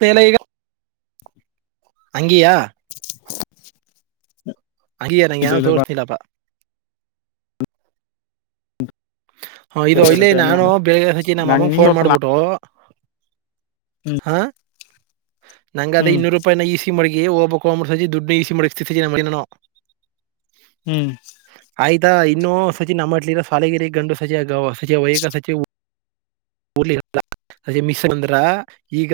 ಸೇಲೆ ಈಗ ಹಂಗಯಾ ಅಯ್ಯ ನಂಗೆ ಇಲ್ಲ ಯಾರೋ ಇಲ್ಲ ತೋರ್ಲ್ಲಪ್ಪ ಹಾ ಇದು ಇಲ್ಲ ನಾನು ಬೆಳಿಗ್ಗೆ ಹಚಿ ನಮ್ಮ ನಂಗ ಅಮ್ಮಾಗ ನೀನ್ ಫೋನ್ ತೋರ್ಸಲ್ಲ ಮಾಡ್ಬಿಟ್ಟು ಹ್ಮ್ ನಂದ ಹ್ಮ್ ಇನ್ನೂರು ನ ಈಸಿ ಮಿ ಓಬ ಸಜಿ ಡ್ನ್ನ ಈಸಿ ಮಜ [unintelligible] ಹ್ಞೂ ಆಯ್ತಾ ಇನ್ನುಸಚಿ ನಮ್ಮಟ್ಲಿರ ಶಾಲಗಿರಿ ಗಂಡು ಸಚಿವ ಗ ಸಚಿವ ವಯಿಕ ಸಚಿವ ಹುರ್ಲಿ ಹ ಇರಲ್ಲ ಸಜಿ ಮಿಸ್ ಅಂದ್ರ ಈಗ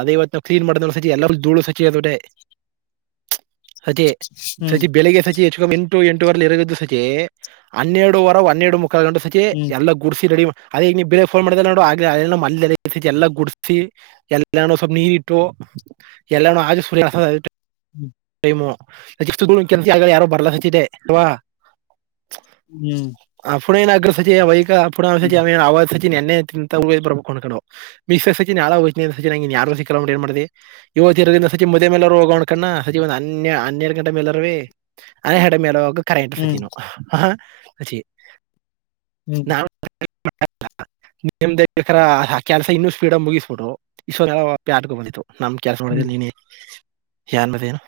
ಅದೇವತ್ ನಾವ ಕ್ಲೀನ್ ಮಾಡ್ದ ಸಜಿ ಎಲ್ಲ ಧೂಳು ಸಜಚಿ ಅದವ್ರೆ [unintelligible] ಅದೇ ಹ್ಮ್ ಸತಿ ಬೆಳಿಗ್ಗೆ ಸಜ ಎಂಟು ಎಂಟುವರೆಲ್ಲಿ ಇರಗಿದ್ದು ಸಜೆ ಹನ್ನೆರಡು ವರ ಹನ್ನೆರಡು ಮುಕ್ಕಾ ಗಂಟು ಸಜೆ ಹ್ಮ್ ಎಲ್ಲ ಗ ಗುಡ್ಸಿ ರಡಿ ಅದ ಈಗ ನೀ ಬೇರೆ ಫೋನ್ ಮಾಡಿದ ನೋಡು ಆಗ್ಲಮಲ್ಲಿ ಎಲ್ಲ ಗುಡ್ಸಿ ಎಲ್ಲ ಸ್ವಲ್ಪ ನೀರಿ ಇಟ್ಟು ಎಲ್ಲ ಆ ಸು ಹ್ಮ್ ಟೈ ಯಾರೋ ಬರ್ಲಿದೆವಾ [unintelligible] ಹ್ಮ್ ಪುಣನ ಅಗ್ರಸಚೇ ವೈಕ ಹ್ಮ್ ಪುನಃಸಚೇ ಅವ ಎೆಂತ [unintelligible] ಬರ್ಬೇಕು್ಕೊಂಡು ಮಿ ಸಚನ್ ಯಾರುಲ ಏನ್ ಮಾಡಿದೆ ಇವತ್ತು ಇರದಿಂದ ಸಜಿ ಮುದೆ ಮೇಲವರು ಹೋಗೋಣ್ಕಣ್ಣ ಸಜಿ ಒಂದ ಹನ್ನ ಹನ್ನೆರಡು ಗಂಟೆ ಮೇಲರೇ ಆ ಹಡೆ ಮೇಲ ಹೋಗ ಕರೆ ಇಟರು ಹ್ಮ್ ಸಚೀನು ಹ ಸಚೀನ್ ಹ್ಮ್ ನಾ [unintelligible] ನಿಮ [unintelligible] ದೈ ಕೆಲಸ ಇನ್ನೂ ಸ್ಪೀಡ್ ಮುಗಿಸ್ಬಿಟ್ಟು್ [unintelligible] ಯಾಕ ಬು ನಮ ಕೆಲ್ಸ ನೋಡಿದು ಹ್ಮ್ ನೀನೆ [unintelligible] ಯನ್ ಮತ್ತೇನು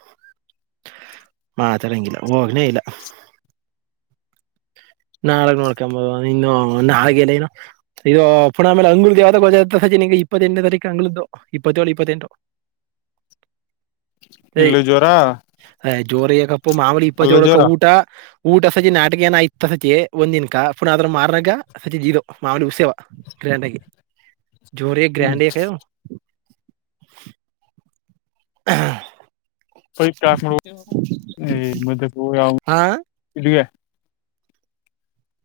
ಮಾತಾಡಂಗಿಲ್ಲ ಹೋಗ್ನೇ ಇಲ್ಲ ನಾಳಗ್ ನೋಡ್ಕೊಂಬೋದು ಇನ್ನು ನಾಳಗ ಏನೇನೋ. ಇದು ಪುಣ [unintelligible] ಆಲೆಂಳ ದೇವದಾಗ ಗೋ ಸಜೆಂ ಇಪ್ಪತ್ತೆಂನೇ ತಾರೀಕ ಅಂಗಗಳದು ಇಪ್ಪತ್ತೇಳು ಇಪ್ಪತ್ತೆಂಟು [inaudible] ರೆ ಇಲ್ಲೂ ಜೋರ ರ್ಹೈ ಜೋರಕಪ್ಪ ಮಾಮಲಿ ಅಲ್ಲೂ ಇಪ್ಪತ್ತೆಳುಕ ಜೋರ ಊಟಾ. ಊಟ ಸಜಿ ನಾಟಕಯನ ಆಯತ ಸಚಿ ಒಂದಿನಕ ಪುನ ಅದ್ರ ಮಾರ್ನಾಗ ಸಚಿದ ಇದ ಮಾಮಲಿ ಉಸ್ಯವ ಗ್ರ್ಯಾಂಡ ಜೋರಿ ಹ್ಮ್ ಗ್ರ್ಯಾಂಡ ಕ ಹಾ ಹಾ [unintelligible]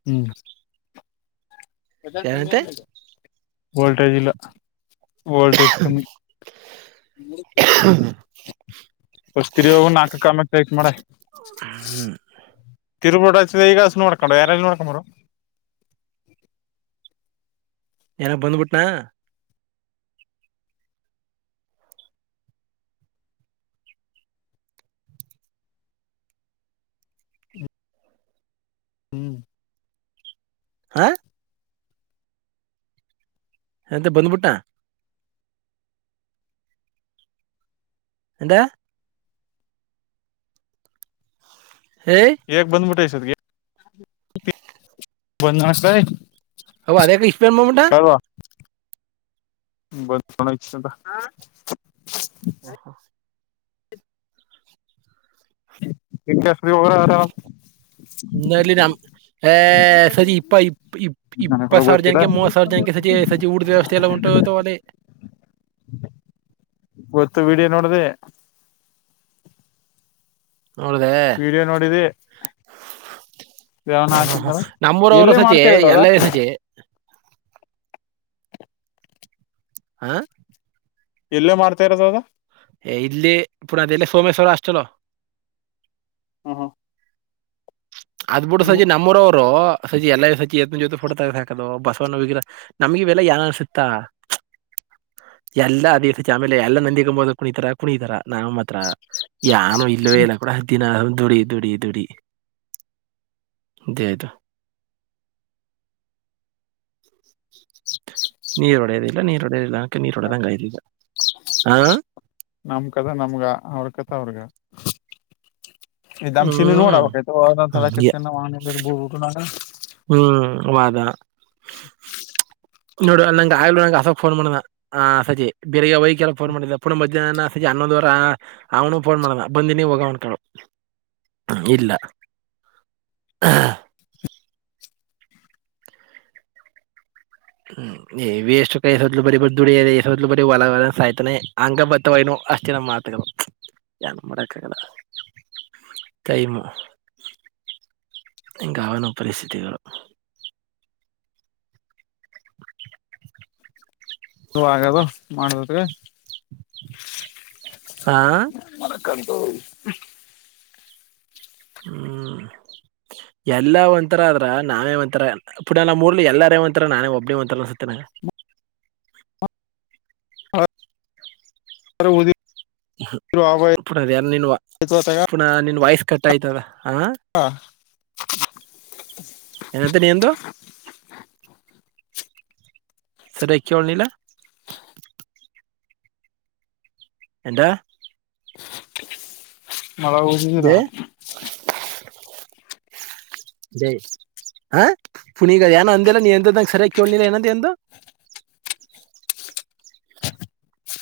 ಹ್ಮ್. ಏನಂತೆ ವೋಲ್ಟೇಜ್ ಇಲ್ಲ. ವೋಲ್ಟೇಜ್ [inaudible] [unintelligible] ಹ್ಮ್. ತಿರುುರ್ ಈಗ ನೋಡ್ಕೊಂಡು ಯಾರಲ್ಲಲ್ಲಿ ನೋಕೊಂಡ್ರು. ಏನ ಬಂದ್ಬಿಟ್ನಾ, ಹ್ಮ್. ಹಾ, ಎದ ಬದ್ಬಿಟ್ಟಾ. ಎಂದಯಾ, ಹೇ, ಹೇಗ್ ಬಂದ್ಬಟ್ಟೆ ಇಷ್ಟತ್ಗೆ. ಬಂದ್ ನಷ್ಟ ಅವ್ ಅದೇಗ ಇಸ್ಟ್ ಬೇಗ ಬಂದ್ಬಟ್ಟ. [unintelligible] [inaudible] [unintelligible] ಇನ್ನಲೆ ಹೇ ಸರಿ ಇಪ್ಪ ಇಪ್ಪ ಇಪ್ ನನಗ್ ಕೂಡ ಇಪ್ಪತ್ತು ಸಾವಿರ ಗೊತ್ತಿಲ್ಲ ಜನಕ್ಕೆ ಮೂವತ್ ಸಾವಿರ ಜನಕ್ಕೆ ಸಚಿ ಸಜಿ ಊಟದ ವ್ಯವಸ್ಥೆಲ್ಲಂಟು ಅಲ್ಲಿ. ಗೊತ್ತು ವಿಡಿಯೋ ನೋಡದೆ. ನೋಡ್ದೆ. ವಿಡಿಯೋ ನೋಡಿದೇ ಹಾ ಹಾ ಹಾ ನಮ್ಮೂರವರು ಸತಿ ಎಲ್ಲ ಸತಿ [unintelligible] ಹಾ, ಎಲ್ಲೇ ಮಾಡ್ತಾ ಇರೋದ ಅದ ಹೇ ಇಲ್ಲಿ ಪುರಾ ಅದೆೇಲ್ಲೆ ಸೋಮೇಶ್ವರ ಹಾಸ್ಟೆಲ್ಲೂ. ಹ್ಮ್ ಅದ್ ಬಿಡ್ ಹಿಂಗು ಸಜಿ ನಮ್ಮೂರವ್ರು ಸಜಿ ಎಲ್ಲ ಸಜಿ ಎತ್ನ ಜೊತೆ ಫೋಟೊ ತೆಗ್ದ್ ಹಾಕೋದು ಬಸವನ ವಿಗ್ರಹ. ನಮ್ಗವೆಲ್ಲ ಏನ್ ಅನ್ಸುತ್ತಾ [unintelligible] ಯಾನು ಇಲ್ಲವೇ ಇಲ್ಲ ಕೂಡ ದಿನ ದುಡಿ ದುಡಿ ದುಡಿ. [unintelligible] ನೀರು ಒಡೆಯೋದಿಲ್ಲ ನೀರ್ ಒಡೆಯೋದಿಲ್ಲ ಅದ್ಕಕೆ ನೀರ್ ಆಗ್ಲಿಲ್ಲ. ನಮ ಕಥ ನಮ್ಗ ಅವ್ರ ಕಥ ಅವ್ರಗ. ಹ್ಮ್ ಹಂಗೆ [unintelligible] ಹ್ಮ್ ವಾದ. [inaudible] [unintelligible] ಫೋನ್ ಮಾಡ್ದ. ಹಾ ಸಜೆ ಬೇರೆಗ್ ಹೋಗಕ ಎಲ್ಲ ಫೋನ್ ಮಾಡಿದ್ದ ಪುನಃ ಮಧ್ಯಾಹ್ನ ಸಜೆ ಹನ್ನೊಂದ ವರ, ಅವನು ಫೋನ್ ಮಾಡ್ದ ಬಂದಿನಿ ಹೋಗ [unintelligible] ಇಲ್ಲ [inaudible] [inaudible] ನೀ ವ ಎಷ್ಟಕ ಸೊದಲು ಬಡಿ ದುಡಿ ಸೊದಲು ಬಡಿ ಹೊಲ [unintelligible] [unintelligible] ಯಾನು ಮಾಡಕ್ಕ ಆಗಲ್ಲ ಟೈಮು. ಹಗಾವನೋ ಪರಿಸ್ಥಿತಿಗಳು ನೀ ಆಗದು ಮಾಡುದತ್ ಹಾ ಮನ ಕಂತುಿ ಹ್ಮ್ ಎಲ್ಲಾ ಒಂಥರ ಆದ್ರ ನಾವೇ ಒಂಥರ ಇು ನಮ್ಮ ಮೂರ್ಲಿ ಎಲ್ಲಾರ ಒಂಂತರ ನಾನೇ ಒಬ್ಬಿ ಒಂಂತರನಸುತ್ತೇನೆ ದ ಪುನಃ ಯಾರ ನಿನ್ ಆಯ್ತು ಅತ್ತಾಗ ಪುನಃ ನಿನ್ ವಾಯ್ಸ್ ಕಟ್ ಆಯ್ತವದ ಹ ಹಾಂ ಏನಂತ ನೀಂದು ಸರ ಕ ಅಲಿಲ್ಲಾ ಎಂತ ಮಳ ಊಷರ ದೇ ಜೈ ಹ ಪುನೀಗ ಏನ ಅಂದಲ್ಲ ನೀ ಎಂತಂಗಗೆ ಸರಿಯಾಗಿ ಕೇಳಳ್ಲಿಲ್ಲ ಏನಂತ ಎಂದು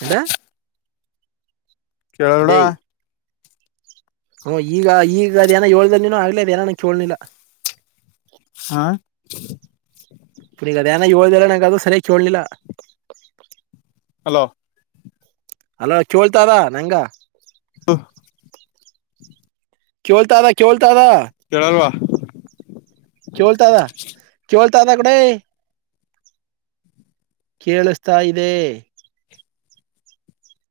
ಎಂತಾ ಕೆರಳ ಹ ಈಗ ಈಗ ಅದೇಏನೋ ಹೇಳ್ದ ನೀನು ಆಗ್ಲ ಅ ಏನಾನ ಕೇಳಳ್ಲಿಲ್ಲ ಹಾ ಪು ಅದ ಏನ ಏಳ್ ಲ್ಲ ನಂ ಅದು ಸರಿಯಾಗಿ ಕೇಳ್ಲಿಲ್ಲ ಹಲೋ ಅಲೋ ಚೋಳ್ತಾರ ನಂಗ ಹಾ ಕವಳ್ತಾಾದಾ ಕವಳ್ತಾದಾ ಕೆೇಳಲ್ವಾ ಕೇಳ್ತದ ಕವಳ್ತದ ಕೂಡ ಕೇಳಿಸ್ತಾ ಇದೆ